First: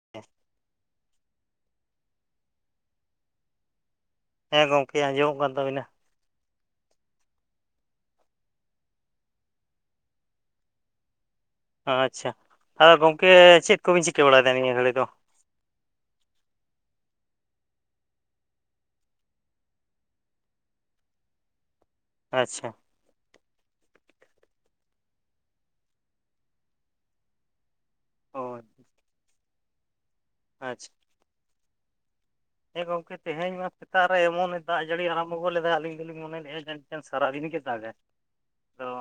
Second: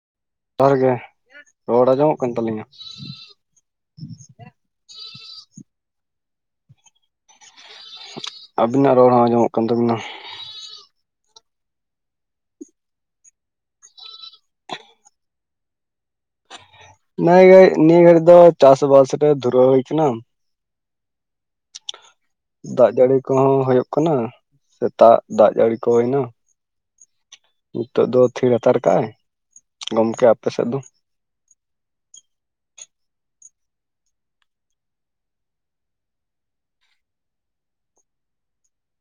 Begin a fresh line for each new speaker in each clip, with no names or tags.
[unintelligible]
ᱡᱚᱦᱟᱨ ᱜᱮ ᱨᱚᱲ ᱟᱸᱡᱚᱢᱚᱜ ᱠᱟᱱ ᱛᱟᱞᱤᱧᱟ
ᱦᱮᱸ ᱜᱚᱢᱠᱮ ᱟᱸᱡᱚᱢᱚᱜ ᱠᱟᱱ ᱛᱟᱵᱤᱱᱟ
ᱟᱵᱤᱱᱟᱜ ᱨᱚᱲ ᱦᱚᱸ ᱟᱸᱡᱚᱢᱚᱜ ᱠᱟᱱ ᱛᱟᱵᱤᱱᱟ
ᱟᱪᱪᱷᱟ ᱟᱨ ᱜᱚᱝᱠᱮ ᱪᱮᱫ ᱠᱚᱵᱤᱱ ᱪᱤᱠᱟᱹ ᱵᱟᱲᱟᱭᱮᱫᱟ ᱱᱤᱭᱟᱹ ᱜᱷᱟᱹᱲᱤᱡ ᱫᱚ
ᱱᱚᱣᱟ ᱤᱛᱟᱹ ᱱᱤᱭᱟᱹ ᱜᱟᱹᱲᱤᱡ ᱫᱚ ᱪᱟᱥ ᱵᱟᱥ ᱨᱮ ᱫᱷᱩᱨᱟᱹᱣ ᱦᱩᱭᱠᱟᱱᱟ᱾
ᱟᱪᱪᱷᱟ
ᱫᱟᱜ ᱡᱟᱹᱲᱤ ᱠᱚᱦᱚᱸ ᱦᱩᱭᱩᱜ ᱠᱟᱱᱟ ᱥᱮᱛᱟᱜ ᱫᱟᱜ ᱡᱟᱹᱲᱤ ᱠᱚ ᱦᱩᱭᱱᱟ ᱱᱤᱛᱚᱜ ᱫᱚ ᱛᱷᱤᱨ
ᱦᱳᱭ
ᱦᱟᱛᱟᱲ ᱠᱟᱜᱼᱟᱭ᱾ ᱜᱚᱢᱠᱮ ᱟᱯᱮ ᱥᱮᱫ ᱫᱚ?
ᱟᱪᱪᱷᱟ ᱦᱮᱸ ᱜᱚᱝᱠᱮ ᱛᱮᱦᱮᱧ ᱢᱟ ᱥᱮᱛᱟᱜ ᱨᱮ ᱮᱢᱚᱱᱮ ᱫᱟᱜ ᱡᱟᱹᱲᱤ ᱟᱨᱟᱢ ᱵᱚ ᱜᱚᱫ ᱞᱮᱫᱟ ᱟᱞᱤᱧ ᱫᱚᱞᱤᱧ ᱢᱚᱱᱮ ᱞᱮᱫᱼᱟ ᱡᱟᱱᱤᱡ ᱛᱮᱦᱮᱧ ᱥᱟᱨᱟ ᱫᱤᱱ ᱜᱮ ᱫᱟᱜᱟᱭᱚ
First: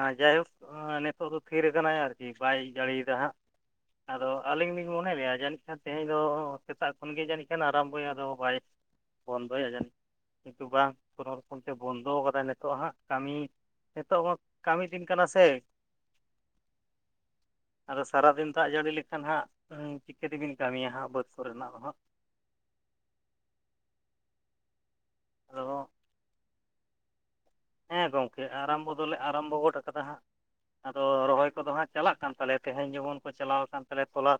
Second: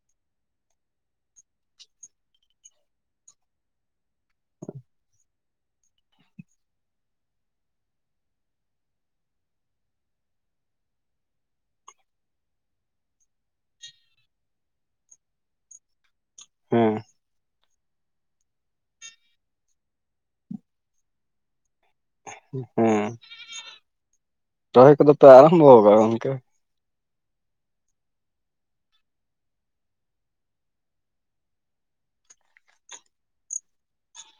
ᱟᱸ ᱡᱟᱭᱦᱳᱠ ᱱᱤᱛᱚᱜ ᱫᱚ ᱛᱷᱤᱨ ᱠᱟᱱᱟᱭ ᱟᱨᱠᱤ ᱵᱟᱭ ᱡᱟᱲᱤᱭᱫᱟ ᱦᱟᱸᱜ ᱟᱫᱚ ᱟᱹᱞᱤᱧ ᱞᱤᱧ ᱢᱚᱱᱮᱞᱮᱜ-ᱟ ᱡᱟᱹᱱᱤᱡ ᱠᱷᱟᱱ ᱛᱮᱦᱮᱧ ᱫᱚ ᱥᱮᱛᱟᱜ ᱠᱷᱚᱱ ᱜᱮ ᱡᱟᱹᱱᱤᱡ [unintelligible] ᱟᱨᱟᱢᱵᱚᱭᱟ ᱟᱫᱚ ᱵᱟᱭ ᱵᱚᱱᱫᱚᱭᱟ ᱡᱟᱱᱤᱡ ᱠᱤᱱᱛᱩ ᱵᱟᱝ ᱠᱳᱱᱳ ᱨᱚᱠᱚᱢ ᱛᱮ ᱵᱚᱱᱫᱚ ᱟᱠᱟᱫᱟᱭ ᱱᱤᱛᱚᱜ ᱦᱟᱸᱜ ᱠᱟᱹᱢᱤ ᱱᱤᱛᱚᱜ ᱢᱟ ᱠᱟᱹᱢᱤ ᱫᱤᱱ ᱠᱟᱱᱟ ᱥᱮ
ᱦᱮᱸ
ᱟᱫᱚ ᱥᱟᱨᱟᱫᱤᱱ ᱫᱟᱜ ᱡᱟᱹᱲᱤ ᱞᱮᱠᱷᱟᱱ ᱦᱟᱸᱜ ᱪᱤᱠᱟᱹᱛᱮᱵᱤᱱ ᱠᱟᱹᱢᱤᱭᱟ ᱦᱟᱸᱜ ᱵᱟᱹᱫᱽ ᱠᱚᱨᱮ ᱱᱟᱜ ᱫᱚ ᱦᱟᱸᱜ
ᱦᱩᱸ ᱨᱚᱭ ᱠᱚᱫᱚ ᱯᱚ ᱟᱨᱟᱢᱵᱽᱚ
ᱟᱫᱚ
ᱟᱠᱟᱫᱟ ᱜᱟᱢᱠᱮ?
ᱦᱮᱸ ᱜᱚᱢᱠᱮ ᱟᱨᱟᱢ ᱵᱚ ᱫᱚᱞᱮ ᱟᱨᱟᱢ ᱵᱚ ᱜᱚᱫ ᱟᱠᱟᱫᱟ ᱦᱟᱸᱜ ᱟᱫᱚ ᱨᱚᱦᱚᱭ ᱠᱚᱫᱚ ᱦᱟᱸᱜ ᱪᱟᱞᱟᱜ ᱠᱟᱱ ᱛᱟᱞᱮᱭᱟ ᱛᱮᱦᱮᱧ ᱡᱮᱢᱚᱱ ᱠᱚ ᱪᱟᱞᱟᱣ ᱟᱠᱟᱱ ᱛᱟᱞᱮᱭᱟ ᱛᱚᱞᱟ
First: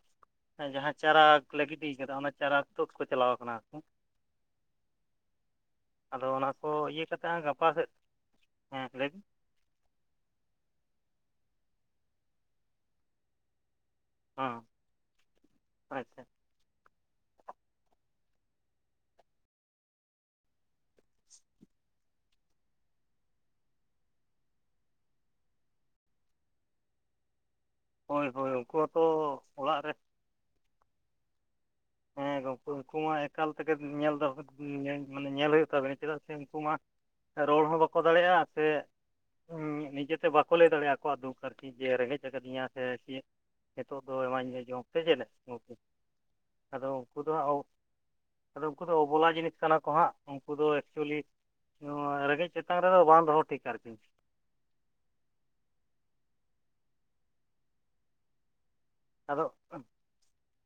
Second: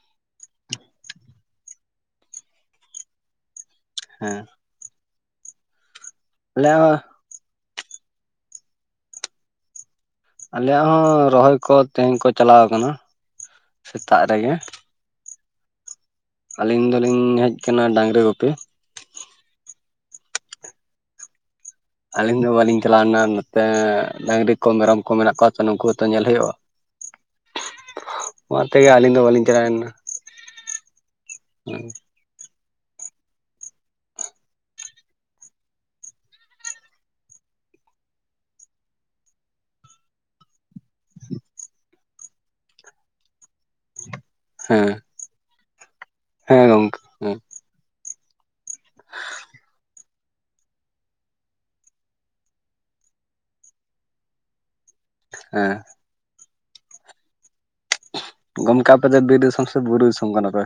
ᱡᱟᱦᱟᱸ ᱪᱟᱨᱟ ᱠᱚᱞᱮ ᱜᱤᱴ ᱟᱠᱟᱫᱟ ᱚᱱᱟ ᱪᱟᱨᱟ ᱛᱳᱫᱚ ᱠᱚ ᱪᱟᱞᱟᱣ ᱟᱠᱟᱱᱟ ᱠᱚ
ᱦᱮᱸ
ᱟᱫᱚ ᱚᱱᱟ ᱠᱚ
ᱟᱞᱮᱭᱟᱜ ᱦᱚᱸ
ᱤᱭᱟᱹ ᱠᱟᱛᱮᱫ ᱦᱟᱸᱜ ᱜᱟᱯᱟ ᱥᱮᱫ ᱦᱮᱸ ᱞᱟᱹᱭᱵᱤᱱ
ᱟᱞᱮᱭᱟᱜ ᱦᱚᱸ ᱨᱚᱦᱚᱭ ᱠᱚ ᱛᱮᱦᱮᱧ ᱠᱚ ᱪᱟᱞᱟᱣ ᱟᱠᱟᱱᱟ ᱥᱮᱛᱟᱜ ᱨᱮᱜᱮ
ᱦᱮᱸ ᱟᱪᱪᱷᱟ
ᱟᱹᱞᱤᱧ ᱫᱚᱞᱤᱧ ᱦᱮᱡ ᱟᱠᱟᱱᱟ ᱰᱟᱝᱨᱤ ᱜᱩᱯᱤ ᱟᱹᱞᱤᱧ ᱫᱚ ᱵᱟᱹᱞᱤᱧ ᱪᱟᱞᱟᱣ ᱞᱮᱱᱟ ᱱᱚᱛᱮ ᱰᱟᱝᱨᱤ ᱠᱚ ᱢᱮᱨᱚᱢ ᱠᱚ ᱢᱮᱱᱟᱜ ᱠᱚᱣᱟ ᱛᱚ ᱱᱩᱠᱩᱦᱚᱛᱚ ᱧᱮᱞ ᱦᱩᱭᱩᱜᱼᱟ᱾
ᱦᱳᱭ ᱦᱳᱭ
ᱚᱱᱟ
ᱩᱱᱠᱩ
ᱛᱮᱜᱮ
ᱦᱚᱸᱛᱚ
ᱟᱹᱞᱤᱧ ᱫᱚ ᱵᱟᱹᱞᱤᱧ ᱪᱟᱞᱟᱣ
ᱚᱲᱟᱜ ᱨᱮ
[inaudible]
ᱦᱮᱸ ᱜᱚᱢᱠᱮ ᱩᱱᱠᱩ ᱢᱟ ᱮᱠᱟᱞ ᱛᱮᱜᱮ ᱧᱮᱞ [unintelligible] ᱢᱟᱱᱮ ᱧᱮᱞ ᱦᱩᱭᱩᱜ ᱛᱟᱵᱤᱱᱟ ᱪᱮᱫᱟᱜ ᱥᱮ ᱩᱱᱠᱩ ᱢᱟ ᱨᱚᱲ ᱦᱚᱸ ᱵᱟᱠᱚ ᱫᱟᱲᱮᱭᱟᱜᱼᱟ ᱥᱮ ᱱᱤᱡᱮᱛᱮ ᱵᱟᱠᱚ ᱞᱟᱹᱭ ᱫᱟᱲᱮᱭᱟᱜᱼᱟ ᱟᱠᱚᱣᱟᱜ ᱫᱩᱠ ᱟᱨᱠᱤ ᱡᱮ ᱨᱮᱸᱜᱮᱡ ᱟᱠᱟᱫᱤᱧᱟ ᱥᱮ ᱪᱮᱫ ᱱᱤᱛᱚᱜ ᱫᱚ ᱮᱢᱟᱧ ᱢᱮ ᱡᱚᱢ ᱥᱮ ᱪᱮᱫ ᱞᱮᱠᱟ ᱜᱚᱢᱠᱮ
ᱦᱮᱸ
ᱟᱫᱚ
ᱜᱚᱝᱠᱮ
ᱩᱱᱠᱩ ᱫᱚ
ᱦᱮᱸ
ᱦᱟᱸᱜ ᱟᱫᱚ ᱩᱱᱠᱩ ᱫᱚ ᱚᱵᱚᱞᱟ ᱡᱤᱱᱤᱥ ᱠᱟᱱᱟ ᱠᱚ ᱦᱟᱸᱜ ᱩᱱᱠᱩ ᱫᱚ ᱮᱠᱪᱩᱭᱮᱞᱤ ᱱᱚᱣᱟ ᱨᱮᱸᱜᱮᱡ ᱛᱮᱛᱟᱧ ᱨᱮᱫᱚ ᱵᱟᱝ ᱫᱚᱦᱚ ᱴᱷᱤᱠ ᱟᱨᱠᱤ
ᱦᱮᱸ ᱜᱚᱢᱠᱮ ᱟᱯᱮ ᱫᱚ ᱵᱤᱨ
ᱟᱫᱚ
ᱫᱤᱥᱚᱢ ᱥᱮ ᱵᱩᱨᱩ ᱫᱤᱥᱚᱢ ᱠᱟᱱᱟᱯᱮ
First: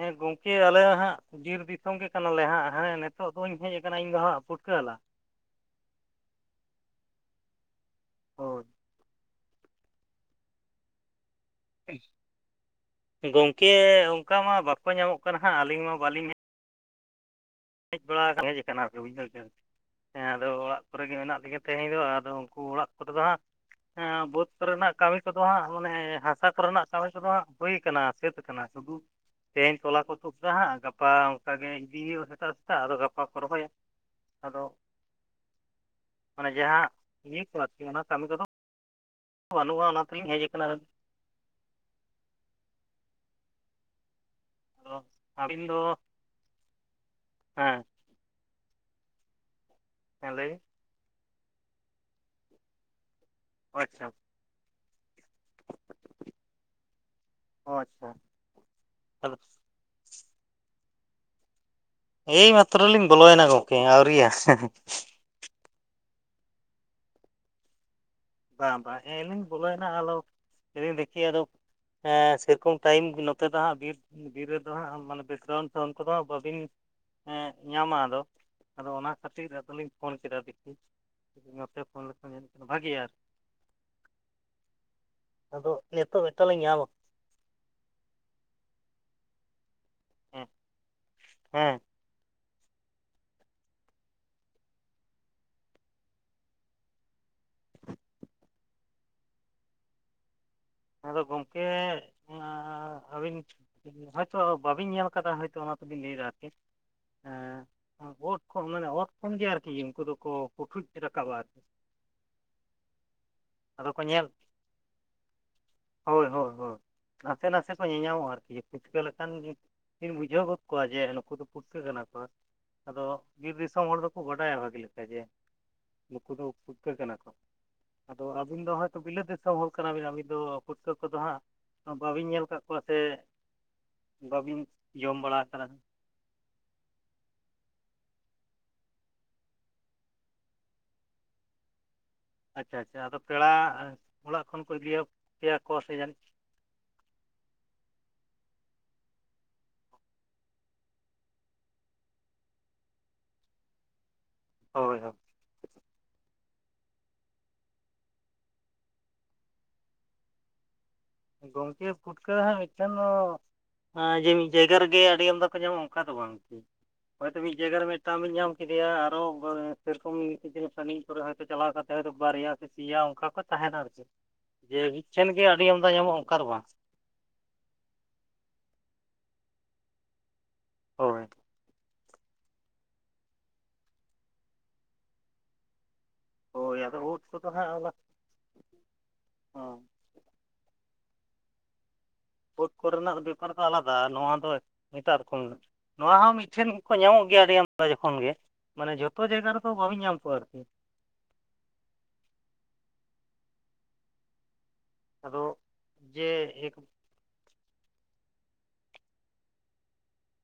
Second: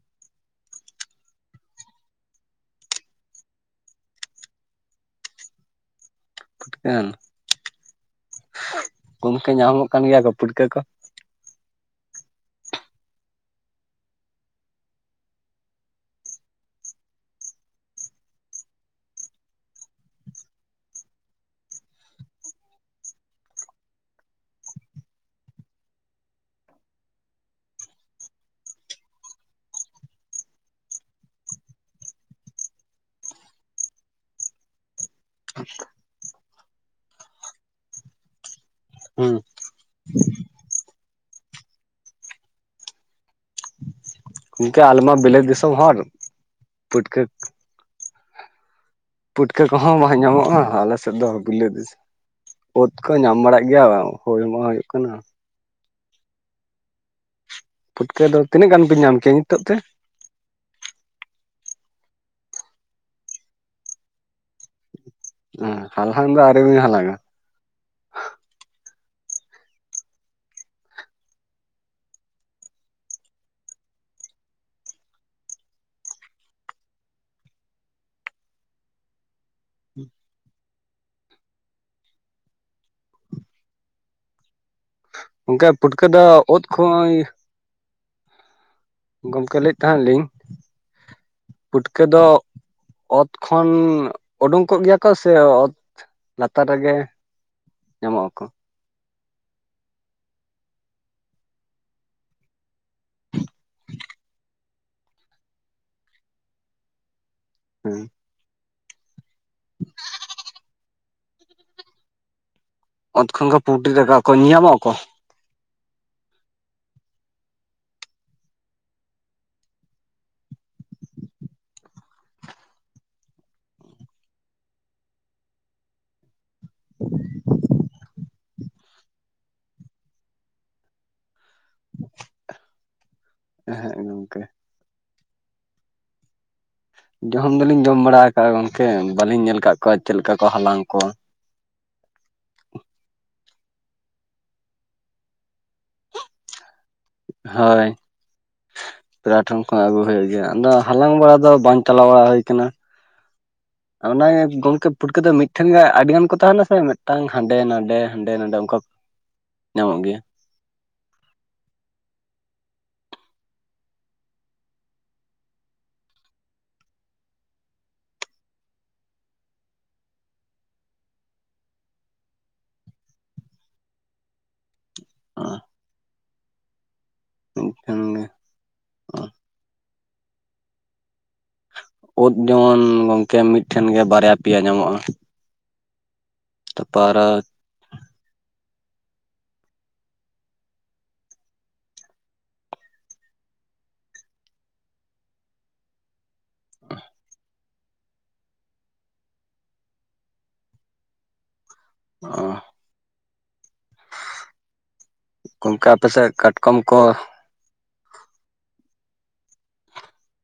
ᱦᱮᱸ ᱜᱚᱝᱠᱮ ᱟᱞᱮ ᱦᱟᱸᱜ ᱵᱤᱨ ᱫᱤᱥᱚᱢ ᱜᱮ ᱠᱟᱱᱟ ᱞᱮ ᱦᱟᱸᱜ ᱦᱮᱸ ᱱᱤᱛᱚᱜ ᱫᱩᱧ ᱦᱮᱡ ᱟᱠᱟᱱᱟ ᱤᱧᱫᱚ ᱦᱟᱸᱜ ᱯᱩᱴᱠᱟᱹ ᱦᱟᱞᱟᱝ
ᱯᱷᱩᱴᱠᱟᱹ
ᱦᱳᱭ
ᱜᱚᱢᱠᱮ ᱧᱟᱢᱚᱜ ᱠᱟᱱ ᱜᱮᱭᱟ ᱠᱚ ᱯᱷᱩᱴᱠᱟᱹ ᱠᱚ
ᱜᱚᱢᱠᱮ ᱚᱱᱠᱟ ᱢᱟ ᱵᱟᱠᱚ ᱧᱟᱢᱚᱜ ᱠᱟᱱᱟ ᱦᱟᱸᱜ ᱟᱹᱞᱤᱧ ᱢᱟ ᱵᱟᱹᱞᱤᱧ ᱦᱮᱡ ᱦᱮᱡ ᱵᱟᱲᱟ ᱦᱮᱡ ᱟᱠᱟᱱᱟ ᱠᱚ ᱵᱩᱡᱷᱟᱹᱣ [unintelligible] ᱥᱮ ᱦᱮᱸ ᱟᱫᱚ ᱚᱲᱟᱜ ᱠᱚᱨᱮ ᱜᱮ ᱢᱮᱱᱟᱜ ᱞᱮᱜᱮ ᱛᱮᱦᱮᱧ ᱫᱚ ᱟᱫᱚ ᱩᱱᱠᱩ ᱚᱲᱟᱜ ᱠᱚᱨᱮ ᱫᱚ ᱦᱟᱸᱜ ᱵᱟᱹᱫᱽ ᱠᱚᱨᱮᱱᱟᱜ ᱠᱟᱹᱢᱤ ᱠᱚᱫᱚ ᱦᱟᱸᱜ ᱢᱟᱱᱮ ᱦᱟᱥᱟ ᱠᱚᱨᱮᱱᱟᱜ ᱠᱟᱹᱢᱤ ᱠᱚᱫᱚ ᱦᱟᱸᱜ ᱦᱩᱭ ᱠᱟᱱᱟ ᱥᱟᱹᱛ ᱟᱠᱟᱱᱟ ᱥᱩᱫᱩ ᱛᱮᱦᱮᱧ ᱛᱚᱞᱟ ᱠᱚ ᱛᱩᱫ ᱠᱟᱜᱼᱟ ᱦᱟᱸᱜ ᱜᱟᱯᱟ ᱚᱱᱠᱟ ᱜᱮ ᱤᱫᱤ ᱦᱩᱭᱩᱜᱼᱟ ᱥᱮᱛᱟᱜ ᱥᱮᱛᱟᱜ ᱟᱫᱚ ᱜᱟᱯᱟ ᱠᱚ ᱨᱚᱦᱚᱭᱟ ᱟᱫᱚ ᱢᱟᱱᱮ ᱡᱟᱦᱟᱸ ᱤᱭᱟᱹ ᱠᱚ ᱟᱨᱠᱤ ᱚᱱᱟ ᱠᱟᱹᱢᱤ ᱠᱚᱫᱚ
ᱦᱩᱸ
ᱵᱟᱹᱱᱩᱜᱼᱟ ᱚᱱᱟ ᱛᱮᱞᱤᱧ ᱦᱮᱡ ᱟᱠᱟᱱᱟ
ᱜᱚᱢᱠᱮ
ᱟᱫᱚ
ᱟᱞᱮ ᱢᱟ ᱵᱤᱞᱟᱹᱛ
ᱟᱹᱵᱤᱱ
ᱫᱤᱥᱚᱢ
ᱫᱚ
ᱦᱚᱲ ᱯᱩᱴᱠᱟᱹ
ᱦᱮᱸ
ᱯᱩᱴᱠᱟᱹ ᱠᱚᱦᱚᱸ ᱵᱟᱝ
ᱦᱮᱸ ᱞᱟᱹᱭ ᱵᱤᱱ
ᱧᱟᱢᱚᱜᱼᱟ ᱟᱞᱮ ᱥᱮᱫ ᱫᱚ ᱵᱤᱞᱟᱹᱛ ᱫᱤᱥᱼᱼ ᱩᱫ ᱠᱚ ᱧᱟᱢ ᱵᱟᱲᱟᱜ
ᱚ
ᱜᱮᱭᱟ
ᱟᱪᱪᱷᱟ
ᱵᱟᱝ ᱦᱳᱭ ᱢᱟ ᱦᱩᱭᱩᱜ ᱠᱟᱱᱟ
ᱚ ᱟᱪᱪᱷᱟ
ᱯᱩᱴᱠᱟᱹ ᱫᱚ ᱛᱤᱱᱟᱹᱜ ᱜᱟᱱ ᱯᱮ ᱧᱟᱢ ᱠᱮᱜᱼᱟ
ᱟᱫᱚ
ᱱᱤᱛᱳᱜ ᱛᱮ
ᱮᱭ ᱢᱟᱛᱨᱚ ᱞᱤᱧ ᱵᱚᱞᱚᱭᱮᱱᱟ ᱜᱚᱢᱠᱮ ᱟᱹᱣᱨᱤᱭᱟ
ᱚᱸ ᱦᱟᱞᱦᱟᱝ ᱫᱚ ᱟᱹᱣᱨᱤ ᱵᱤᱱ ᱦᱟᱞᱟᱝᱼᱟ
ᱵᱟᱝ ᱵᱟᱝ ᱮᱭ ᱞᱤᱧ ᱵᱚᱞᱚᱭᱮᱱᱟ ᱟᱞᱚ ᱞᱟᱹᱭᱫᱤᱧ ᱫᱮᱠᱷᱤ ᱟᱞᱚ ᱦᱮᱸ ᱥᱮᱨᱚᱠᱚᱢ ᱴᱟᱭᱤᱢ ᱱᱚᱛᱮ ᱫᱚ ᱦᱟᱸᱜ ᱵᱤᱨ ᱵᱤᱨ ᱨᱮᱫᱚ ᱦᱟᱸᱜ ᱢᱟᱱᱮ ᱵᱤᱠᱨᱚᱱᱛ ᱥᱟᱶᱩᱱ ᱠᱚᱫᱚ ᱵᱟᱹᱵᱤᱱ ᱮᱸᱻ ᱧᱟᱢᱟ ᱟᱫᱚ ᱟᱫᱚ ᱚᱱᱟ ᱠᱷᱟᱹᱛᱤᱨ ᱟᱫᱚᱞᱤᱧ ᱯᱷᱳᱱ ᱠᱮᱫᱟ ᱫᱮᱠᱷᱤ ᱱᱚᱛᱮ ᱯᱷᱳᱱ ᱞᱮᱠᱷᱟᱱ ᱡᱟᱹᱱᱤᱡ ᱠᱷᱟᱱ ᱵᱷᱟᱹᱜᱤᱭᱟ ᱟᱨᱠᱤ
ᱜᱚᱝᱠᱮ
ᱟᱫᱚ
ᱯᱩᱴᱠᱟᱹ
ᱱᱤᱛᱚᱜ
ᱫᱚ
ᱢᱤᱫᱴᱟᱝ ᱞᱤᱧ
ᱚᱛ
ᱧᱟᱢ
ᱠᱷᱚᱱ ᱜᱚᱝᱠᱮ ᱞᱟᱹᱭᱮᱜ ᱛᱟᱦᱮᱜ ᱞᱤᱧ
ᱦᱮᱸ ᱦᱮᱸ
ᱯᱩᱴᱼᱼ ᱠᱟᱹ ᱫᱚ ᱚᱛ ᱠᱷᱚᱱ ᱩᱰᱩᱝ ᱠᱚᱜ ᱜᱮᱭᱟᱠᱚ ᱥᱮ ᱚᱛ ᱞᱟᱛᱟᱨ ᱨᱮᱜᱮ ᱧᱟᱢᱚᱜ ᱟᱠᱚ
ᱟᱫᱚ ᱜᱚᱝᱠᱮ ᱟᱹᱵᱤᱱᱻ ᱦᱚᱭᱛᱚ ᱵᱟᱹᱵᱤᱱ ᱧᱮᱞ ᱟᱠᱟᱫᱟ ᱦᱚᱭᱛᱚ ᱚᱱᱟ ᱛᱮᱵᱤᱱ ᱞᱟᱹᱭ ᱮᱫᱟ ᱟᱨᱠᱤ
ᱦᱮᱸ
ᱚᱛ ᱠᱷᱚᱱ ᱢᱟᱱᱮ ᱚᱛ ᱠᱷᱚᱱ ᱜᱮ ᱟᱨᱠᱤ ᱩᱱᱠᱩ ᱫᱚᱠᱚ ᱯᱩᱴᱷᱩᱡ ᱨᱟᱠᱟᱵᱼᱟ ᱟᱨᱠᱤ
ᱚᱛ ᱠᱷᱚᱱ ᱜᱮ
ᱟᱫᱚ
ᱯᱩᱴᱤ
ᱠᱚ
ᱨᱟᱠᱟᱵ
ᱧᱮᱞ
ᱟᱠᱚ ᱧᱮᱧᱟᱢᱚᱜᱼᱟᱠᱚ
ᱦᱳᱭ ᱦᱳᱭ ᱦᱳᱭ ᱱᱟᱥᱮ ᱱᱟᱥᱮ ᱠᱚ ᱧᱮᱧᱟᱢᱚᱜᱼᱟ ᱟᱨᱠᱤ ᱯᱩᱴᱠᱟᱹ ᱞᱮᱠᱟᱱ ᱜᱮᱢ ᱵᱩᱡᱷᱟᱹᱣ ᱜᱚᱫ ᱠᱚᱣᱟ ᱡᱮ ᱱᱩᱠᱩ ᱫᱚ ᱯᱩᱴᱠᱟᱹ ᱠᱟᱱᱟ ᱠᱚ ᱟᱫᱚ ᱵᱤᱨ ᱫᱤᱥᱚᱢ ᱦᱚᱲ ᱫᱚᱠᱚ ᱵᱟᱰᱟᱭᱟ ᱵᱷᱟᱹᱜᱤ ᱞᱮᱠᱟ ᱡᱮ ᱱᱩᱠᱩ ᱫᱚ ᱯᱩᱴᱠᱟᱹ ᱠᱟᱱᱟ ᱠᱚ ᱟᱫᱚ ᱟᱹᱵᱤᱱ ᱫᱚ ᱦᱚᱭᱛᱳ ᱵᱤᱞᱟᱹᱛ ᱫᱤᱥᱚᱢ ᱦᱚᱲ ᱠᱟᱱᱟᱵᱤᱱ ᱟᱹᱵᱤᱱ ᱫᱚ ᱯᱩᱴᱠᱟᱹ ᱠᱚᱫᱚ ᱦᱟᱸᱜ ᱵᱟᱹᱵᱤᱱ ᱧᱮᱞ ᱟᱠᱟᱫ ᱠᱚᱣᱟ ᱥᱮ
ᱮᱦᱮᱸᱜ ᱜᱚᱝᱠᱮ
ᱵᱟᱹᱵᱤᱱ ᱡᱚᱢ ᱵᱟᱲᱟ ᱟᱠᱟᱫᱟ
ᱡᱚᱢ ᱫᱚᱞᱤᱧ ᱡᱚᱢ ᱵᱟᱲᱟ ᱟᱠᱟᱜᱼᱟ ᱜᱚᱝᱠᱮ ᱵᱟᱹᱞᱤᱧ ᱧᱮᱞ ᱟᱠᱟᱫ ᱠᱚᱣᱟ ᱪᱮᱫ ᱞᱮᱠᱟ ᱠᱚ ᱦᱟᱞᱟᱝ ᱠᱚᱣᱟ
ᱟᱪᱪᱷᱟ ᱟᱪᱪᱷᱟ ᱟᱫᱚ ᱯᱮᱲᱟ ᱚᱲᱟᱜ ᱠᱷᱚᱱ ᱠᱚ ᱤᱫᱤᱭᱟᱯᱮᱭᱟ ᱠᱚ ᱥᱮ ᱡᱟᱹᱱᱤᱡ
ᱦᱳᱭ ᱯᱮᱲᱟ ᱴᱷᱮᱱ ᱠᱷᱚᱱ ᱟᱹᱜᱩ ᱦᱩᱭᱩᱜ ᱜᱮᱭᱟ ᱟᱫᱚ ᱦᱟᱞᱟᱝ ᱵᱟᱲᱟ ᱫᱚ ᱵᱟᱝ ᱪᱟᱞᱟᱣ ᱵᱟᱲᱟ ᱦᱩᱭ ᱟᱠᱟᱱᱟ ᱚᱱᱮ ᱜᱚᱝᱠᱮ
ᱦᱳᱭ ᱦᱳᱭ
ᱯᱩᱴᱠᱟᱹ ᱫᱚ ᱢᱤᱫ ᱴᱷᱮᱱ ᱜᱮ ᱟᱹᱰᱤ ᱜᱟᱱ ᱠᱚ ᱛᱟᱦᱮᱱᱟ ᱥᱮ ᱢᱤᱫᱴᱟᱹᱝ ᱦᱟᱸᱰᱮ ᱱᱟᱰᱮ ᱦᱟᱸᱰᱮ ᱱᱟᱰᱮ ᱚᱱᱠᱟ ᱧᱟᱢᱚᱜ ᱜᱮᱭᱟ
ᱜᱚᱢᱠᱮ ᱯᱩᱴᱠᱟᱹ ᱫᱚ ᱦᱟᱸᱜ ᱢᱤᱫᱴᱮᱱ ᱫᱚ ᱡᱮ ᱢᱤᱫ ᱡᱟᱭᱜᱟ ᱨᱮᱜᱮ ᱟᱹᱰᱤ ᱟᱢᱫᱟ ᱠᱚ ᱧᱟᱢᱚᱜᱼᱟ ᱚᱱᱠᱟ ᱫᱚ ᱵᱟᱝ ᱦᱳᱭᱛᱚ ᱢᱤᱫ ᱡᱟᱭᱜᱟ ᱨᱮ ᱢᱤᱫᱴᱟᱹᱝ ᱵᱤᱱ ᱧᱟᱢ ᱠᱮᱫᱮᱭᱟ ᱟᱨᱦᱚᱸ ᱚᱱᱠᱟ ᱥᱮᱨᱚᱠᱚᱢ ᱛᱤᱱᱟᱹᱜ ᱥᱟᱺᱜᱤᱧ ᱛᱟ ᱯᱚᱨᱮ ᱦᱚᱭᱛᱚ ᱪᱟᱞᱟᱣ ᱠᱟᱛᱮ ᱵᱟᱨᱭᱟ ᱥᱮ ᱯᱮᱭᱟ ᱚᱱᱠᱟ ᱠᱚ ᱛᱟᱦᱮᱱᱟ ᱟᱨᱠᱤ ᱡᱮ ᱪᱮ ᱞᱟᱹᱜᱤᱫ ᱟᱹᱰᱤ ᱟᱢᱫᱟ ᱧᱟᱢᱚᱜᱼᱟ ᱚᱱᱠᱟ ᱫᱚ ᱵᱟᱝ
ᱢᱤᱫ ᱴᱟᱱ ᱜᱮ
ᱦᱳᱭ
ᱩᱫᱽ ᱡᱮᱢᱚᱱ ᱜᱚᱝᱠᱮ ᱢᱤᱫᱴᱷᱮᱱ ᱜᱮ ᱵᱟᱨᱭᱟ ᱯᱮᱭᱟ ᱧᱟᱢᱚᱜᱼᱟ
ᱦᱳᱭ ᱟᱫᱚ
ᱛᱟᱯᱚᱨ
ᱳᱫ ᱠᱚᱫᱚ ᱦᱟᱸᱜ ᱦᱮ ᱳᱫ ᱠᱚᱨᱮᱱᱟᱜ ᱵᱮᱯᱟᱨ ᱫᱚ ᱟᱞᱟᱫᱟ ᱟᱨ ᱱᱚᱣᱟ ᱫᱚ ᱮᱴᱟᱜ ᱨᱚᱠᱚᱢ ᱱᱚᱣᱟ ᱦᱚᱸ ᱢᱤᱫᱴᱷᱮᱱ ᱠᱚ ᱧᱟᱢᱚᱜ ᱜᱮᱭᱟ ᱟᱹᱰᱤ ᱟᱢᱫᱟ ᱡᱚᱠᱷᱚᱱ ᱜᱮ ᱢᱟᱱᱮ ᱡᱷᱚᱛᱚ ᱡᱟᱭᱜᱟ ᱨᱮᱫᱚ ᱵᱟᱵᱤᱱ ᱧᱟᱢ ᱠᱚᱣᱟ ᱟᱨᱠᱤ
ᱚᱦ
ᱟᱫᱚ
ᱜᱚᱝᱠᱮ
ᱡᱮ
ᱟᱯᱮᱥᱮᱫ ᱠᱟᱴᱠᱚᱢ ᱠᱚ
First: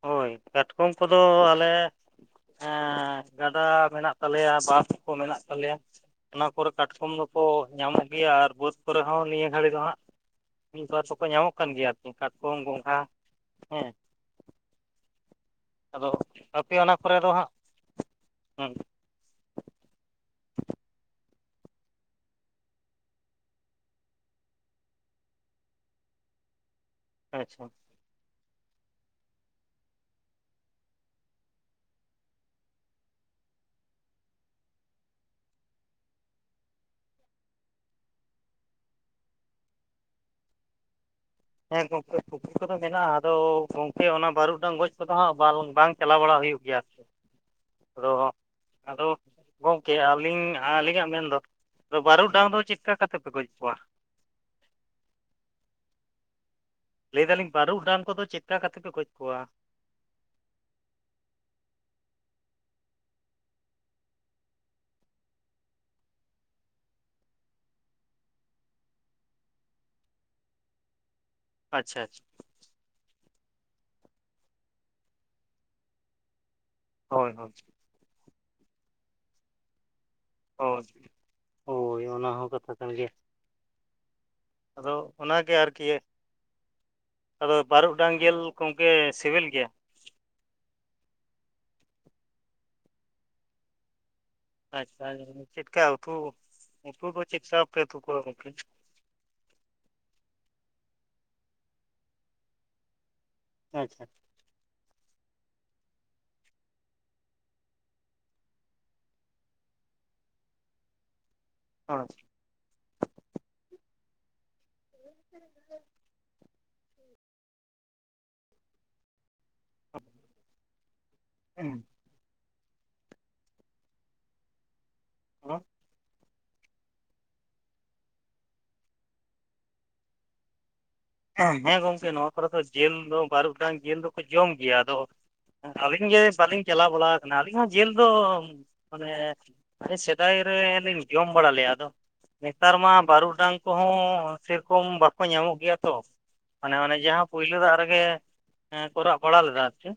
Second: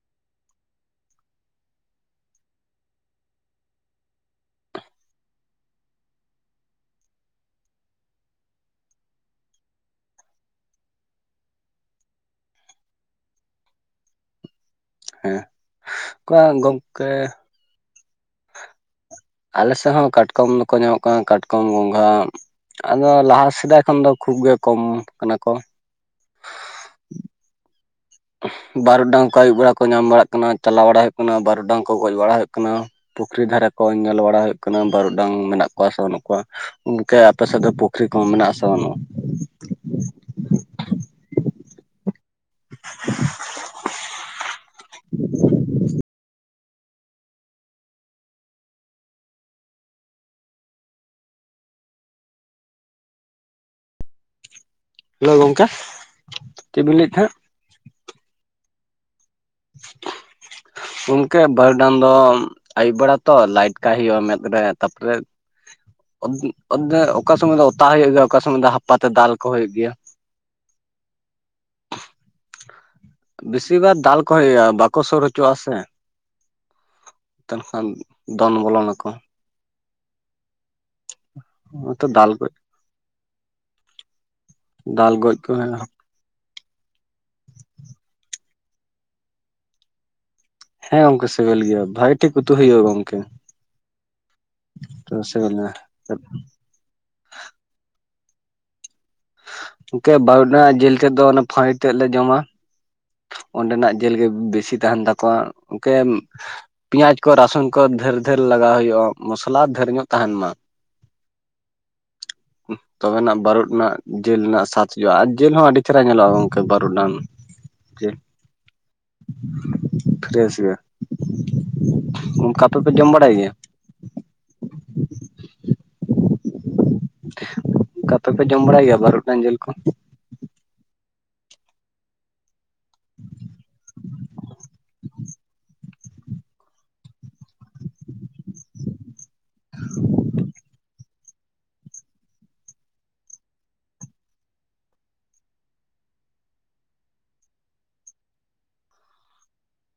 ᱦᱳᱭ ᱠᱟᱴᱠᱚᱢ ᱠᱚᱫᱚ ᱟᱞᱮ ᱦᱮᱸ ᱜᱟᱰᱟ ᱢᱮᱱᱟᱜ ᱛᱟᱞᱮᱭᱟ ᱵᱟᱸᱫᱷ ᱠᱚ ᱢᱮᱱᱟᱜ ᱛᱟᱞᱮᱭᱟ ᱚᱱᱟ ᱠᱚᱨᱮ ᱠᱟᱴᱠᱚᱢ ᱫᱚᱠᱚ ᱧᱟᱢᱚᱜ ᱜᱮᱭᱟ ᱟᱨ ᱵᱟᱹᱫᱽ ᱠᱚᱨᱮ ᱦᱚᱸ ᱱᱤᱭᱟᱹ ᱜᱷᱟᱹᱲᱤᱡ ᱫᱚ ᱦᱟᱸᱜ ᱢᱤᱫ ᱵᱟᱨ ᱫᱚᱠᱚ ᱧᱟᱢᱚᱜ ᱠᱟᱱ ᱜᱮᱭᱟ ᱟᱨᱠᱤ ᱠᱟᱴᱠᱚᱢ ᱜᱚᱸᱜᱷᱟ ᱦᱮᱸ
ᱦᱮᱸ
ᱟᱫᱚ
ᱚᱠᱟ
ᱟᱯᱮ ᱚᱱᱟ
ᱜᱚᱝᱠᱮ
ᱠᱚᱨᱮ ᱫᱚ ᱦᱟᱸᱜ
ᱟᱞᱮ ᱥᱮᱫ ᱦᱚᱸ ᱠᱟᱴᱠᱚᱢ ᱫᱚᱠᱚ ᱧᱟᱢᱚᱜ ᱠᱟᱱᱟ ᱠᱟᱴᱠᱚᱢ ᱜᱚᱸᱜᱷᱟ ᱟᱫᱚ ᱞᱟᱦᱟ ᱥᱮᱫᱟᱭ ᱠᱷᱚᱱ ᱫᱚ ᱠᱷᱩᱵ ᱜᱮ ᱠᱚᱢ ᱠᱟᱱᱟ ᱠᱚ
ᱟᱪᱪᱷᱟ
ᱵᱟᱨᱩᱰᱟᱝ ᱠᱚ ᱟᱹᱭᱩᱵ ᱵᱮᱲᱟ ᱠᱚ ᱧᱟᱢ ᱵᱟᱲᱟᱜ ᱠᱟᱱᱟ ᱪᱟᱞᱟᱣ ᱵᱟᱲᱟ ᱦᱩᱭᱩᱜ ᱠᱟᱱᱟ ᱵᱟᱨᱩᱰᱟᱝ ᱠᱚ ᱜᱚᱡ ᱵᱟᱲᱟ ᱦᱩᱭᱩᱜ ᱠᱟᱱᱟ ᱯᱩᱠᱷᱨᱤ ᱫᱷᱟᱨᱮ ᱠᱚ ᱧᱮᱞ ᱵᱟᱲᱟ ᱦᱩᱭᱩᱜ ᱠᱟᱱᱟ ᱵᱟᱹᱨᱩ ᱰᱟᱝ ᱢᱮᱱᱟᱜ ᱠᱚᱣᱟ ᱥᱮ ᱵᱟᱹᱱᱩᱜ ᱠᱚᱣᱟ ᱜᱚᱝᱠᱮ ᱟᱯᱮ ᱥᱮᱫ ᱫᱚ ᱯᱩᱠᱷᱨᱤ ᱠᱚᱦᱚᱸ ᱢᱮᱱᱟᱜ ᱟᱥᱮ ᱵᱟᱹᱱᱩᱜᱼᱟ?
ᱦᱮᱸ ᱜᱚᱝᱠᱮ ᱯᱩᱠᱷᱨᱤ ᱠᱚᱫᱚ ᱢᱮᱱᱟᱜᱼᱟ, ᱟᱫᱚ ᱜᱚᱝᱠᱮ ᱚᱱᱟ ᱵᱟᱹᱨᱩ ᱰᱟᱝ ᱜᱚᱡ ᱠᱚᱫᱚ ᱦᱟᱸᱜ ᱵᱟᱝ ᱵᱟᱝ ᱪᱟᱞᱟᱣ ᱵᱟᱲᱟ ᱦᱩᱭᱩᱜ ᱜᱮᱭᱟ ᱟᱨᱠᱤ ᱾ ᱟᱫᱚ ᱟᱫᱚ ᱜᱚᱝᱠᱮ ᱟᱹᱞᱤᱧ ᱟᱹᱞᱤᱧᱟᱜ ᱢᱮᱱᱫᱚ ᱵᱟᱹᱨᱩᱰᱟᱝ ᱫᱚ ᱪᱮᱫᱠᱟ ᱠᱟᱛᱮ ᱯᱮ ᱜᱚᱡ ᱠᱚᱣᱟ?
ᱦᱮᱞᱳ ᱜᱚᱝᱠᱮ ᱾
ᱞᱟᱹᱭᱮᱫᱟᱞᱤᱧ, ᱵᱟᱹᱨᱩᱰᱟᱝ ᱠᱚᱫᱚ ᱪᱮᱫ ᱞᱮᱠᱟ ᱠᱟᱛᱮ ᱯᱮ ᱜᱚᱡ ᱠᱚᱣᱟ?
[inaudible] ᱜᱚᱝᱠᱮ ᱵᱟᱨᱰᱟᱝ ᱫᱚ ᱟᱭᱩᱵ ᱵᱮᱲᱟ ᱛᱚ ᱞᱟᱭᱤᱴ ᱠᱟᱭ ᱦᱩᱭᱩᱜᱼᱟ ᱢᱮᱫ ᱨᱮ, ᱛᱟᱯᱚᱨᱮ ᱚᱠᱟ ᱥᱚᱢᱚᱭ ᱫᱚ ᱚᱛᱟ ᱦᱩᱭᱩᱜ ᱜᱮᱭᱟ, ᱚᱠᱟ ᱥᱚᱢᱚᱭ ᱫᱚ ᱦᱟᱯᱟᱛᱮ ᱫᱟᱞ ᱠᱚ ᱦᱩᱭᱩᱜ ᱜᱮᱭᱟ ᱾
ᱟᱪᱪᱷᱟ ᱟᱪᱪᱷᱟ ᱾
ᱵᱮᱥᱤᱨ ᱵᱷᱟᱜ ᱫᱟᱞ ᱠᱚ ᱦᱩᱭᱩᱜᱼᱟ, ᱵᱟᱠᱚ ᱥᱩᱨ ᱦᱚᱪᱚᱜ ᱟ ᱥᱮ
ᱦᱳᱭ
᱾
ᱦᱳᱭ
ᱛᱚᱠᱷᱚᱱ ᱫᱚᱱ ᱵᱚᱞᱚᱱ ᱟᱠᱚ ᱾
ᱦᱳᱭ, ᱦᱳᱭ
ᱛᱚ
ᱚᱱᱟ
ᱫᱟᱞ
ᱦᱚᱸ
ᱜᱚᱡ
ᱠᱟᱛᱷᱟ ᱠᱟᱱ ᱜᱮᱭᱟ ᱾ ᱟᱫᱚ
ᱫᱟᱞ ᱜᱚᱡ ᱠᱚ
ᱚᱱᱟᱜᱮ ᱟᱨᱠᱤ
ᱦᱮᱸ
ᱟᱫᱚ ᱵᱟᱨᱩᱜ ᱰᱟᱝ ᱡᱤᱞ ᱜᱚᱝᱠᱮ ᱥᱤᱵᱤᱞ ᱜᱮᱭᱟ?
ᱦᱮᱸ ᱜᱚᱝᱠᱮ ᱥᱤᱵᱤᱞ ᱜᱮᱭᱟ ᱾ ᱵᱷᱟᱜᱮ ᱴᱷᱤᱠ ᱩᱛᱩ ᱦᱩᱭᱩᱜᱼᱟ ᱜᱚᱝᱠᱮ ᱾
ᱟᱪᱪᱷᱟ ᱾
ᱥᱤᱵᱤᱞᱟ
ᱪᱮᱫᱠᱟ ᱩᱛᱩ ᱩᱛᱩ ᱫᱚ ᱪᱮᱫ ᱥᱟᱶ ᱯᱮ ᱩᱛᱩ ᱠᱚᱣᱟ ᱜᱚᱝᱠᱮ?
ᱜᱚᱝᱠᱮ ᱵᱟᱨᱩᱰᱟᱝ ᱡᱤᱞ ᱛᱮᱫ ᱫᱚ ᱚᱱᱟ ᱯᱷᱟᱹᱲᱤ ᱛᱮᱫ ᱞᱮ ᱡᱚᱢᱟ ᱾ ᱚᱸᱰᱮᱱᱟᱜ
ᱟᱪᱪᱷᱟ
ᱡᱤᱞ ᱜᱮ ᱵᱮᱥᱤ ᱛᱟᱦᱮᱱ ᱛᱟᱠᱚᱣᱟ ᱜᱚᱝᱠᱮ ᱾ ᱯᱮᱸᱭᱟᱡ ᱠᱚ ᱨᱟᱥᱩᱱ ᱠᱚ ᱰᱷᱮᱨ ᱰᱷᱮᱨ ᱞᱟᱜᱟᱣ ᱦᱩᱭᱩᱜᱼᱟ ᱢᱚᱥᱞᱟ ᱰᱷᱮᱨ ᱧᱚᱜ ᱛᱟᱦᱮᱱ ᱢᱟ ᱾
ᱦᱚ
ᱛᱚᱵᱮᱱᱟᱜ ᱵᱟᱹᱨᱩ ᱱᱟᱜ ᱡᱤᱞ ᱨᱮᱱᱟᱜ ᱥᱟᱫ ᱦᱩᱭᱩᱜᱼᱟ ᱟᱨ ᱡᱤᱞ ᱦᱚᱸ ᱟᱹᱰᱤ ᱪᱮᱦᱨᱟ ᱧᱮᱞᱚᱜᱼᱟ ᱜᱚᱝᱠᱮ ᱾ ᱵᱟᱨᱩᱰᱟᱝ ᱡᱮ ᱯᱷᱨᱮᱥ ᱜᱮᱭᱟ ᱚᱱᱠᱟ ᱛᱚᱯᱮ ᱡᱚᱢ ᱵᱟᱲᱟᱭ ᱜᱮᱭᱟ?
ᱦᱮᱞᱳ
ᱚᱱᱠᱟ ᱛᱮ ᱯᱮ ᱡᱚᱢ ᱵᱟᱲᱟᱭ ᱜᱮᱭᱟ ᱵᱟᱨᱩᱰᱟᱝ ᱡᱤᱞ ᱠᱚ?
ᱦᱮᱸ ᱜᱚᱝᱠᱮ, ᱱᱚᱣᱟ ᱠᱚᱨᱮ ᱫᱚ ᱡᱤᱞ ᱫᱚ ᱵᱟᱨᱩᱰᱟᱝ ᱡᱤᱞ ᱫᱚᱠᱚ ᱡᱚᱢ ᱜᱮᱭᱟ ᱾ ᱟᱫᱚ ᱟᱹᱞᱤᱧ ᱜᱮ ᱵᱟᱹᱞᱤᱧ ᱪᱟᱞᱟᱣ ᱵᱟᱲᱟ ᱟᱠᱟᱱᱟ, ᱟᱹᱞᱤᱧ ᱦᱚᱸ ᱡᱮᱞ ᱫᱚ ᱢᱟᱱᱮ ᱥᱮᱫᱟᱭ ᱨᱮ ᱞᱤᱧ ᱡᱚᱢ ᱵᱟᱲᱟ ᱞᱮᱫᱟ ᱟᱫᱚ, ᱱᱮᱛᱟᱨ ᱢᱟ ᱵᱟᱹᱨᱩᱰᱟᱝ ᱠᱚᱦᱚᱸ ᱥᱮᱨᱚᱠᱚᱢ ᱵᱟᱠᱚ ᱧᱟᱢᱚᱜ ᱜᱮᱭᱟ ᱾ ᱛᱚ ᱢᱟᱱᱮ ᱚᱱᱮ ᱡᱟᱦᱟᱸ ᱯᱳᱭᱞᱳ ᱫᱟᱜ ᱨᱮᱜᱮ ᱠᱚ ᱨᱟᱜ ᱵᱟᱲᱟ ᱞᱮᱫᱟ ᱟᱨᱠᱤ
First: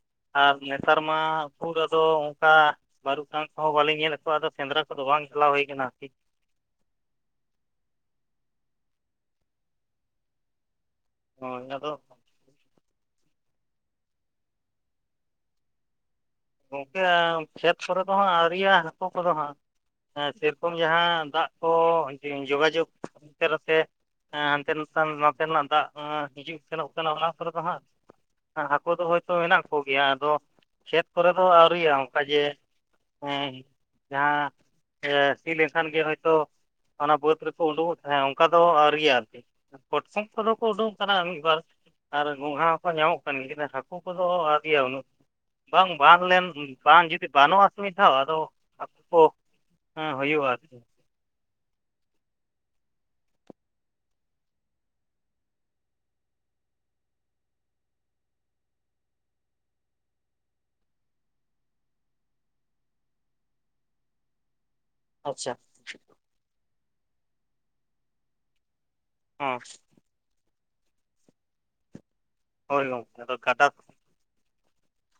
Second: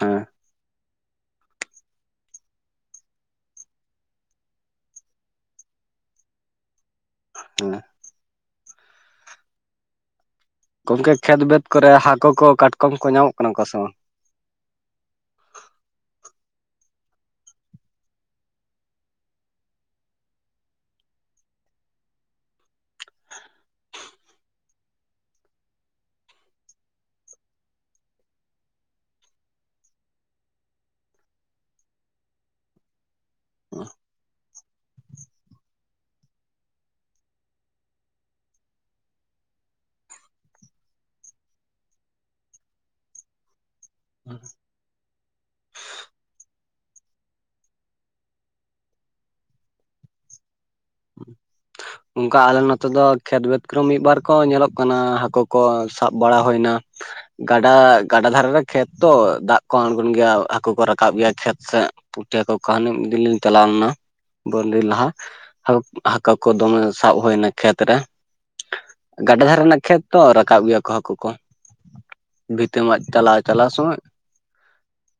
ᱦᱮᱸ
ᱟᱨ ᱱᱮᱛᱟᱨ ᱢᱟ ᱩᱠᱩᱨ ᱟᱫᱚ ᱚᱱᱠᱟ ᱾ ᱵᱟᱹᱨᱩᱰᱟᱝ ᱠᱚᱦᱚᱸ ᱵᱟᱹᱞᱤᱧ ᱧᱮᱞ ᱮᱫ ᱠᱚᱣᱟ ᱟᱫᱚ ᱥᱮᱸᱫᱽᱨᱟ ᱠᱚᱫᱚ ᱵᱟᱝ ᱪᱟᱞᱟᱣ ᱦᱩᱭ ᱟᱠᱟᱱᱟ ᱟᱨᱠᱤ ᱾
ᱦᱮᱸ ᱾ ᱜᱚᱝᱠᱮ ᱠᱷᱮᱛ
ᱦᱳᱭ
ᱵᱟᱹᱫᱽ ᱠᱚᱨᱮ
ᱟᱫᱚ
ᱦᱟᱹᱠᱩ ᱠᱚ, ᱠᱟᱴᱠᱚᱢ ᱠᱚ ᱧᱟᱢᱚᱜ ᱠᱟᱱᱟ ᱠᱚ ᱥᱮ ᱵᱟᱝ?
ᱜᱚᱝᱠᱮ ᱠᱷᱮᱛ ᱠᱚᱨᱮ ᱫᱚ ᱦᱟᱸᱜ ᱟᱹᱣᱨᱤᱭᱟ ᱦᱟᱹᱠᱩ ᱠᱚᱫᱚ ᱦᱟᱸᱜ ᱾ ᱦᱮᱸ, ᱥᱮᱨᱚᱠᱚᱢ ᱡᱟᱦᱟᱸ ᱫᱟᱜ ᱠᱚ ᱡᱳᱜᱟᱡᱳᱜᱽ ᱩᱥᱟᱹᱨᱟᱛᱮ ᱦᱮᱸ ᱦᱟᱱᱛᱮ ᱱᱟᱛᱮ ᱱᱚᱛᱮ ᱱᱟᱜ ᱫᱟᱜ ᱦᱤᱡᱩᱜ ᱥᱮᱱᱚᱜ ᱠᱟᱱᱟ ᱚᱱᱟ ᱠᱚᱨᱮ ᱫᱚ ᱦᱟᱸᱜ ᱦᱟᱹᱠᱩ ᱫᱚ ᱦᱚᱭᱛᱳ ᱢᱮᱱᱟᱜ ᱠᱚ ᱜᱮᱭᱟ ᱾ ᱟᱫᱚ, ᱠᱷᱮᱛ ᱠᱚᱨᱮ ᱫᱚ ᱟᱹᱣᱨᱤᱭᱟ ᱚᱱᱠᱟ ᱡᱮ ᱦᱮᱸ ᱡᱟᱦᱟᱸ ᱥᱤ ᱞᱮᱱᱠᱷᱟᱱ ᱜᱮ ᱦᱚᱭᱛᱳ ᱚᱱᱟ ᱵᱟᱹᱫᱽ ᱨᱮᱠᱚ ᱩᱰᱩᱠᱚᱜ ᱛᱟᱦᱮᱸ ᱚᱱᱠᱟ ᱫᱚ ᱟᱹᱣᱨᱤᱭᱟ ᱟᱨᱠᱤ ᱾ ᱠᱟᱴᱠᱚᱢ ᱠᱚᱫᱚ ᱠᱚ ᱩᱰᱩᱠ ᱠᱟᱱᱟ ᱢᱤᱫᱵᱟᱨ ᱟᱨ ᱜᱚᱝᱜᱷᱟ ᱦᱚᱸᱠᱚ ᱧᱟᱢᱚᱜ ᱠᱟᱱ ᱜᱮ ᱦᱟᱹᱠᱩ ᱦᱟᱹᱠᱩ ᱠᱚᱫᱚ ᱟᱹᱣᱨᱤᱭ ᱜᱮᱭᱟ ᱩᱱᱟᱹᱜ ᱾ ᱵᱟᱝ ᱵᱟᱱ ᱞᱮᱱ ᱵᱟᱝ ᱡᱩᱫᱤ ᱵᱟᱱᱚᱜᱼᱟ ᱥᱮ ᱢᱤᱫ ᱫᱷᱟᱣ ᱟᱫᱚ ᱦᱟᱹᱠᱩ ᱠᱚ ᱦᱮᱸ, ᱦᱩᱭᱩᱜᱼᱟ ᱟᱨᱠᱤ ᱾
ᱚᱱᱠᱟ ᱟᱞᱮ ᱱᱚᱛᱮ ᱫᱚ ᱠᱷᱮᱛ ᱵᱟᱹᱫᱽ ᱠᱚᱨᱮ ᱢᱤᱫᱵᱟᱨ ᱠᱚ ᱧᱮᱞᱚᱜ ᱠᱟᱱᱟ ᱦᱟᱹᱠᱩ ᱠᱚ ᱥᱟᱵ ᱵᱟᱲᱟ ᱦᱩᱭ ᱮᱱᱟ ᱾ ᱜᱟᱰᱟ ᱜᱟᱰᱟ ᱫᱷᱟᱨᱮ ᱨᱮ ᱠᱷᱮᱛ ᱛᱚ ᱫᱟᱜ ᱠᱚ ᱟᱬᱜᱚᱱ ᱜᱮᱭᱟ ᱦᱟᱹᱠᱩ ᱠᱚ ᱨᱟᱠᱟᱵ ᱜᱮᱭᱟ ᱠᱷᱮᱛ ᱥᱮᱫ ᱾ ᱯᱩᱴᱷᱤ ᱦᱟᱠᱚ ᱦᱟᱹᱱᱤ ᱢᱤᱫ ᱫᱤᱱ ᱞᱤᱧ ᱪᱟᱞᱟᱣ ᱞᱮᱱᱟ ᱵᱟᱨ ᱫᱤᱱ ᱞᱟᱦᱟ ᱾
ᱟᱪᱪᱷᱟ
ᱦᱟᱹᱠᱩ ᱠᱚ ᱫᱚᱢᱮ ᱥᱟᱵ ᱦᱩᱭ ᱮᱱᱟ ᱠᱷᱮᱛ ᱨᱮ ᱜᱟᱰᱟ
ᱦᱚᱸ
ᱫᱷᱟᱨᱮ ᱨᱮᱱᱟᱜ ᱠᱷᱮᱛ ᱾ ᱛᱚ ᱨᱟᱠᱟᱵ ᱜᱮᱭᱟ ᱠᱚ ᱦᱟᱹᱠᱩ ᱠᱚ
ᱦᱳᱭ
ᱵᱷᱤᱛᱟᱹᱢᱟᱜ
ᱜᱚᱝᱠᱮ ᱟᱫᱚ
ᱪᱟᱞᱟᱣ
ᱜᱟᱰᱟ
ᱪᱟᱞᱟᱣ ᱥᱚᱢᱚᱡ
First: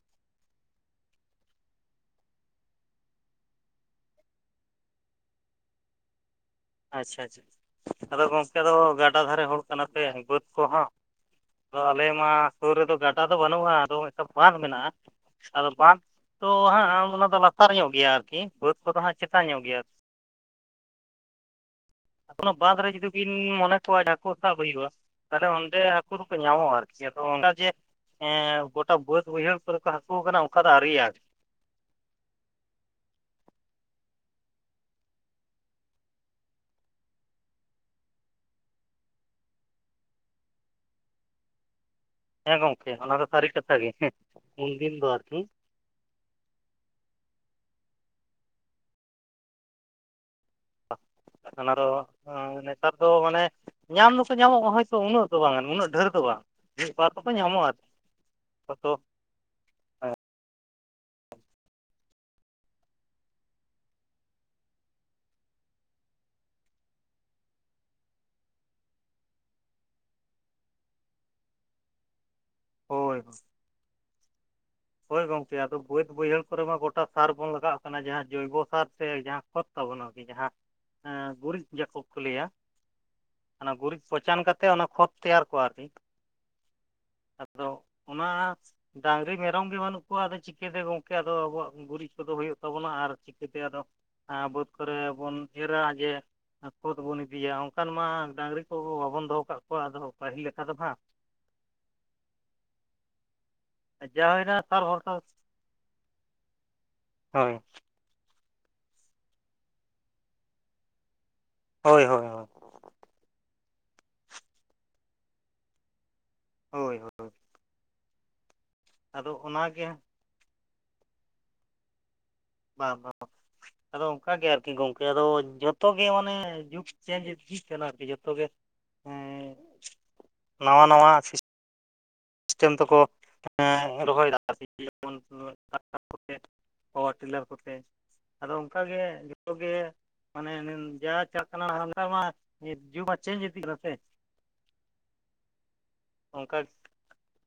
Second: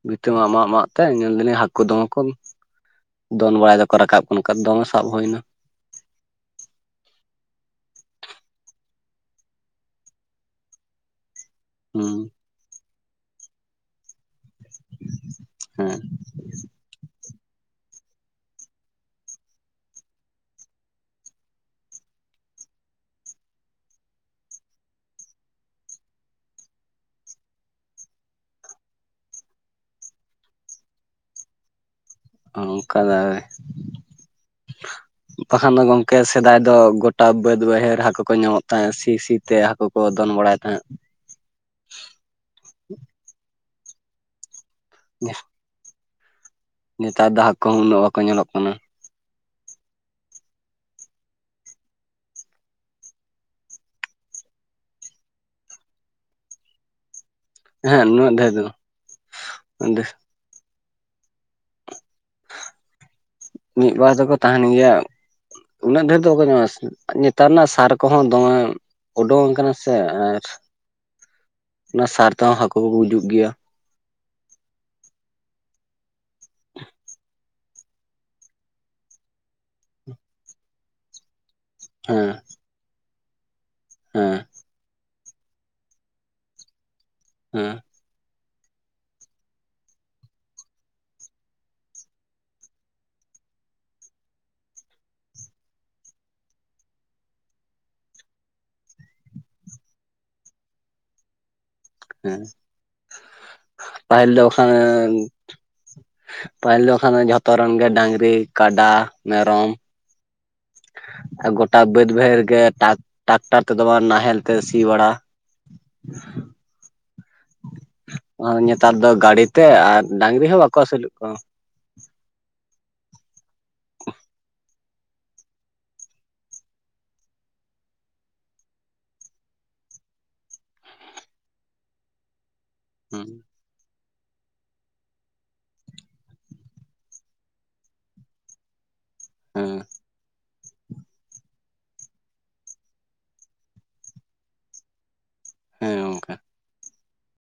ᱵᱷᱤᱛᱟᱹ ᱢᱟ ᱢᱟᱜ ᱢᱟᱜ ᱛᱮ ᱧᱮᱞ ᱮᱫᱟᱞᱤᱧ ᱦᱟᱹᱠᱩ ᱫᱚᱢᱮ ᱠᱚ ᱫᱚᱱ ᱵᱟᱲᱟᱭ ᱮᱫᱟᱠᱚ ᱨᱟᱠᱟᱵ ᱠᱟᱱᱟᱠᱚ ᱫᱚᱢᱮ ᱥᱟᱵ ᱦᱩᱭᱱᱟ
ᱟᱪᱪᱷᱟ ᱟᱪᱪᱷᱟ ᱟᱫᱚ ᱜᱚᱝᱠᱮ ᱫᱚ ᱜᱟᱰᱟ ᱫᱷᱟᱨᱮ ᱦᱚᱲ ᱠᱟᱱᱟ ᱯᱮ ᱵᱟᱹᱫᱽ ᱠᱚᱦᱚᱸ ᱟᱫᱚ ᱟᱞᱮ
ᱦᱩᱸ
ᱢᱟ ᱥᱳᱨ ᱨᱮᱫᱚ ᱜᱟᱰᱟ ᱫᱚ ᱵᱟᱹᱱᱩᱜ-ᱟ ᱟᱫᱚ ᱢᱤᱫᱴᱟᱝ ᱵᱟᱸᱫᱷ ᱢᱮᱱᱟᱜ-ᱟ ᱟᱫᱚ
ᱦᱮᱸ
ᱵᱟᱸᱫᱷ ᱛᱚ ᱦᱟᱸᱜ ᱚᱱᱟ ᱫᱚ ᱞᱟᱛᱟᱨ ᱧᱚᱜ ᱜᱮᱭᱟ ᱟᱨᱠᱤ ᱵᱟᱹᱫᱽ ᱠᱚᱫᱚ ᱦᱟᱸᱜ ᱪᱮᱛᱟᱱ ᱧᱚᱜ ᱜᱮᱭᱟ ᱚᱱᱟ ᱵᱟᱸᱫᱽ ᱨᱮ ᱡᱩᱫᱤ ᱵᱤᱱ ᱢᱚᱱᱮ ᱠᱚᱣᱟ ᱦᱟᱹᱠᱩ ᱥᱟᱵ ᱦᱩᱭᱩᱜ-ᱟ ᱛᱟᱞᱦᱮ ᱚᱸᱰᱮ ᱦᱟᱹᱠᱩ ᱫᱚᱠᱚ ᱧᱟᱢᱚᱜ-ᱟ ᱟᱨᱠᱤ ᱟᱫᱚ ᱚᱱᱮ ᱡᱮ ᱮᱸ ᱜᱚᱴᱟ ᱵᱟᱹᱫ ᱵᱟᱹᱭᱦᱟᱹᱲ ᱠᱚᱨᱮ ᱠᱚ ᱦᱟᱹᱠᱩ ᱟᱠᱟᱱᱟ ᱚᱱᱠᱟ ᱫᱚ ᱟᱨᱤᱭᱟ
ᱚᱝᱠᱟ ᱫᱚ ᱵᱟᱠᱷᱟᱱ ᱫᱚ ᱜᱚᱝᱠᱮ ᱥᱮᱫᱟᱭ ᱫᱚ ᱜᱚᱴᱟ ᱵᱟᱹᱫ ᱵᱟᱹᱭᱦᱟᱹᱲ ᱦᱟᱹᱠᱩ ᱠᱚ ᱧᱟᱢᱚᱜ ᱛᱟᱦᱮᱸ ᱥᱤ ᱥᱤ ᱛᱮ ᱦᱟᱹᱠᱩ ᱠᱚ ᱫᱚᱱ ᱵᱟᱲᱟᱭ ᱛᱟᱦᱮᱸᱜ
ᱦᱮᱸ ᱜᱚᱝᱠᱮ ᱚᱱᱟ ᱫᱚ ᱥᱟᱹᱨᱤ ᱠᱟᱛᱷᱟ ᱜᱮ ᱩᱱᱫᱤᱱ ᱫᱚ ᱟᱨᱠᱤ
ᱱᱮᱛᱟᱨ ᱫᱚ ᱦᱟᱠᱩ ᱦᱚᱸ ᱩᱱᱟᱹᱜ ᱵᱟᱠᱚ ᱧᱮᱞᱚᱜ ᱠᱟᱱᱟ
ᱵᱟᱠᱦᱟᱱ ᱟᱨᱚ ᱱᱮᱛᱟᱨ ᱫᱚ ᱢᱟᱱᱮ ᱧᱟᱢ ᱫᱚᱠᱚ ᱧᱟᱢᱚᱜ-ᱟ ᱦᱳᱭᱛᱳ ᱩᱱᱟᱹᱜ ᱫᱚ ᱵᱟᱝ ᱩᱱᱟᱹᱜ ᱰᱷᱮᱨ ᱫᱚ ᱵᱟᱝ ᱢᱤᱫ ᱵᱟᱨ ᱫᱚᱠᱚ ᱧᱟᱢᱚᱜ-ᱟ
ᱦᱮᱸ ᱱᱩᱱᱟᱹᱜ ᱰᱷᱮᱨ ᱫᱚ
[unintelligible]
ᱢᱤᱫ ᱵᱟᱨ ᱫᱚᱠᱚ ᱛᱟᱦᱮᱱ ᱜᱮᱭᱟ ᱩᱱᱟᱹᱜ ᱰᱷᱮᱨ ᱫᱚ ᱵᱟᱠᱚ ᱧᱟᱢᱚᱜ-ᱟ ᱥᱮ ᱱᱮᱛᱟᱨ ᱨᱮᱱᱟᱜ ᱥᱟᱨ ᱠᱚᱦᱚᱸ ᱫᱚᱢᱮ ᱩᱰᱩᱝ ᱟᱠᱟᱱᱟ ᱥᱮ ᱟᱨ ᱚᱱᱟ ᱥᱟᱨ ᱛᱮᱦᱚᱸ ᱦᱟᱹᱠᱩ ᱠᱚᱠᱚ
ᱦᱳᱭ
ᱜᱩᱡᱩᱜ ᱜᱮᱭᱟ
ᱦᱳᱭ ᱜᱚᱝᱠᱮ ᱟᱫᱚ ᱵᱟᱹᱫ ᱵᱟᱹᱭᱦᱟᱹᱲ ᱠᱚᱨᱮ ᱢᱟ ᱜᱚᱴᱟ ᱥᱟᱨ ᱵᱚᱱ ᱞᱟᱜᱟᱣᱟᱜ ᱠᱟᱱᱟ ᱡᱟᱦᱟᱸ ᱡᱳᱭᱵᱚᱥᱟᱨ ᱥᱮ ᱡᱟᱦᱟᱸ ᱠᱷᱚᱛ ᱛᱟᱵᱚᱱ ᱟᱨᱠᱤ ᱡᱟᱦᱟᱸ ᱜᱩᱨᱤᱡ ᱡᱟᱯᱩᱫ ᱠᱚ
ᱦᱮᱸ
ᱞᱟᱹᱭᱟ ᱚᱱᱟ ᱜᱩᱨᱤᱡ
ᱦᱮᱸ
ᱯᱚᱪᱟᱱ ᱠᱟ ᱛᱮ ᱚᱱᱟ ᱠᱷᱚᱛ ᱛᱮᱭᱟᱨ ᱠᱚᱣᱟ ᱟᱨᱠᱤ ᱟᱫᱚ
ᱦᱮᱸ
ᱚᱱᱟ ᱰᱟᱝᱨᱤ ᱢᱮᱨᱚᱢ ᱢᱮᱨᱚᱢ ᱜᱮ ᱵᱟᱹᱱᱩᱜ ᱠᱚᱣᱟ ᱟᱫᱚ ᱪᱤᱠᱟᱹᱛᱮ ᱜᱚᱝᱠᱮ ᱟᱫᱚ ᱟᱵᱚᱣᱟᱜ ᱜᱩᱨᱤᱡ ᱠᱚᱫᱚ ᱦᱩᱭᱩᱜ ᱛᱟᱵᱚᱱᱟ ᱟᱨ ᱪᱤᱠᱟᱹᱛᱮ ᱟᱫᱚ ᱵᱟᱹᱫᱽ ᱠᱚᱨᱮ ᱵᱚᱱ ᱮᱨᱟ ᱡᱮ ᱠᱷᱚᱛ ᱵᱚᱱ ᱤᱫᱤᱭᱟ ᱚᱱᱠᱟᱱ ᱢᱟ ᱰᱟᱝᱨᱤ ᱠᱚ ᱵᱟᱵᱚᱱ ᱫᱚᱦᱚ ᱟᱠᱟᱜ ᱠᱚᱣᱟ ᱟᱫᱚ ᱯᱟᱹᱦᱤᱞ ᱞᱮᱠᱟ ᱫᱚ ᱦᱟᱜ
ᱦᱮᱸ
ᱡᱟ
ᱯᱟᱹᱦᱤᱞ ᱫᱚ
ᱦᱩᱭᱱᱟ
ᱵᱟᱠᱷᱟᱱ
ᱥᱟᱨ ᱵᱷᱚᱨᱥᱟ
ᱯᱟᱦᱤᱞ ᱫᱚ ᱵᱟᱠᱷᱟᱱ ᱡᱷᱚᱛᱚ
ᱦᱳᱭ
ᱨᱮᱱ ᱜᱮ ᱰᱟᱝᱨᱤ ᱠᱟᱰᱟ ᱢᱮᱨᱚᱢ ᱟᱨ ᱜᱚᱴᱟ
ᱦᱳᱭ
ᱵᱟᱹᱫᱽ
ᱦᱳᱭ
ᱵᱟᱹᱭᱦᱟᱹᱲ
ᱦᱳᱭ
ᱜᱮ ᱴᱟᱠ ᱴᱟᱠᱴᱟᱨ ᱛᱮᱫᱚ ᱵᱟᱝ ᱱᱟᱦᱮᱞ ᱛᱮ ᱥᱤ ᱵᱟᱲᱟ
ᱦᱳᱭ ᱦᱳᱭ
ᱧᱮᱛᱟᱨ ᱫᱚ
ᱟᱫᱚ
ᱜᱟᱹᱰᱤ ᱛᱮ
ᱚᱱᱟᱜᱮ
ᱟᱨ ᱰᱟᱝᱨᱤ ᱦᱚᱸ ᱵᱟᱠᱚ ᱟᱹᱥᱩᱞᱮᱜ ᱠᱚ
ᱵᱟᱝ ᱵᱟᱝ ᱟᱫᱚ ᱚᱝᱠᱟ ᱜᱮ ᱟᱨᱠᱤ ᱜᱚᱝᱠᱮ ᱟᱫᱚ ᱡᱷᱚᱛᱚ ᱜᱮ ᱢᱟᱱᱮ ᱡᱩᱠ ᱪᱮᱧᱡᱽ ᱤᱫᱤᱜ ᱠᱟᱱᱟ ᱟᱨᱠᱤ ᱡᱚᱛᱚ ᱜᱮ ᱮᱸ ᱱᱟᱣᱟ ᱱᱟᱣᱟ ᱥᱤ ᱥᱤᱥᱴᱟᱢ ᱛᱟᱠᱚ
ᱦᱮᱸ
ᱦᱮᱸ ᱨᱚᱦᱚᱭ ᱫᱟ ᱠᱚ ᱥᱮ ᱪᱮᱫ ᱡᱮᱢᱚᱱ [unintelligible] ᱯᱟᱣᱟᱨ ᱴᱤᱞᱟᱨ ᱠᱚᱛᱮ ᱟᱫᱚ ᱚᱝᱠᱟ ᱜᱮ ᱛᱚᱜᱮ
ᱦᱮᱸ
ᱢᱟᱱᱮᱱ ᱡᱟ ᱪᱟᱞᱟᱜ ᱠᱟᱱᱟ ᱦᱟᱸᱰᱮ ᱢᱟ ᱡᱩᱜᱽ ᱢᱟ ᱪᱮᱧᱡᱽ ᱤᱫᱤᱜ ᱠᱟᱱᱟ ᱥᱮ
ᱦᱮᱸ ᱚᱝᱠᱟ
ᱠᱟᱡ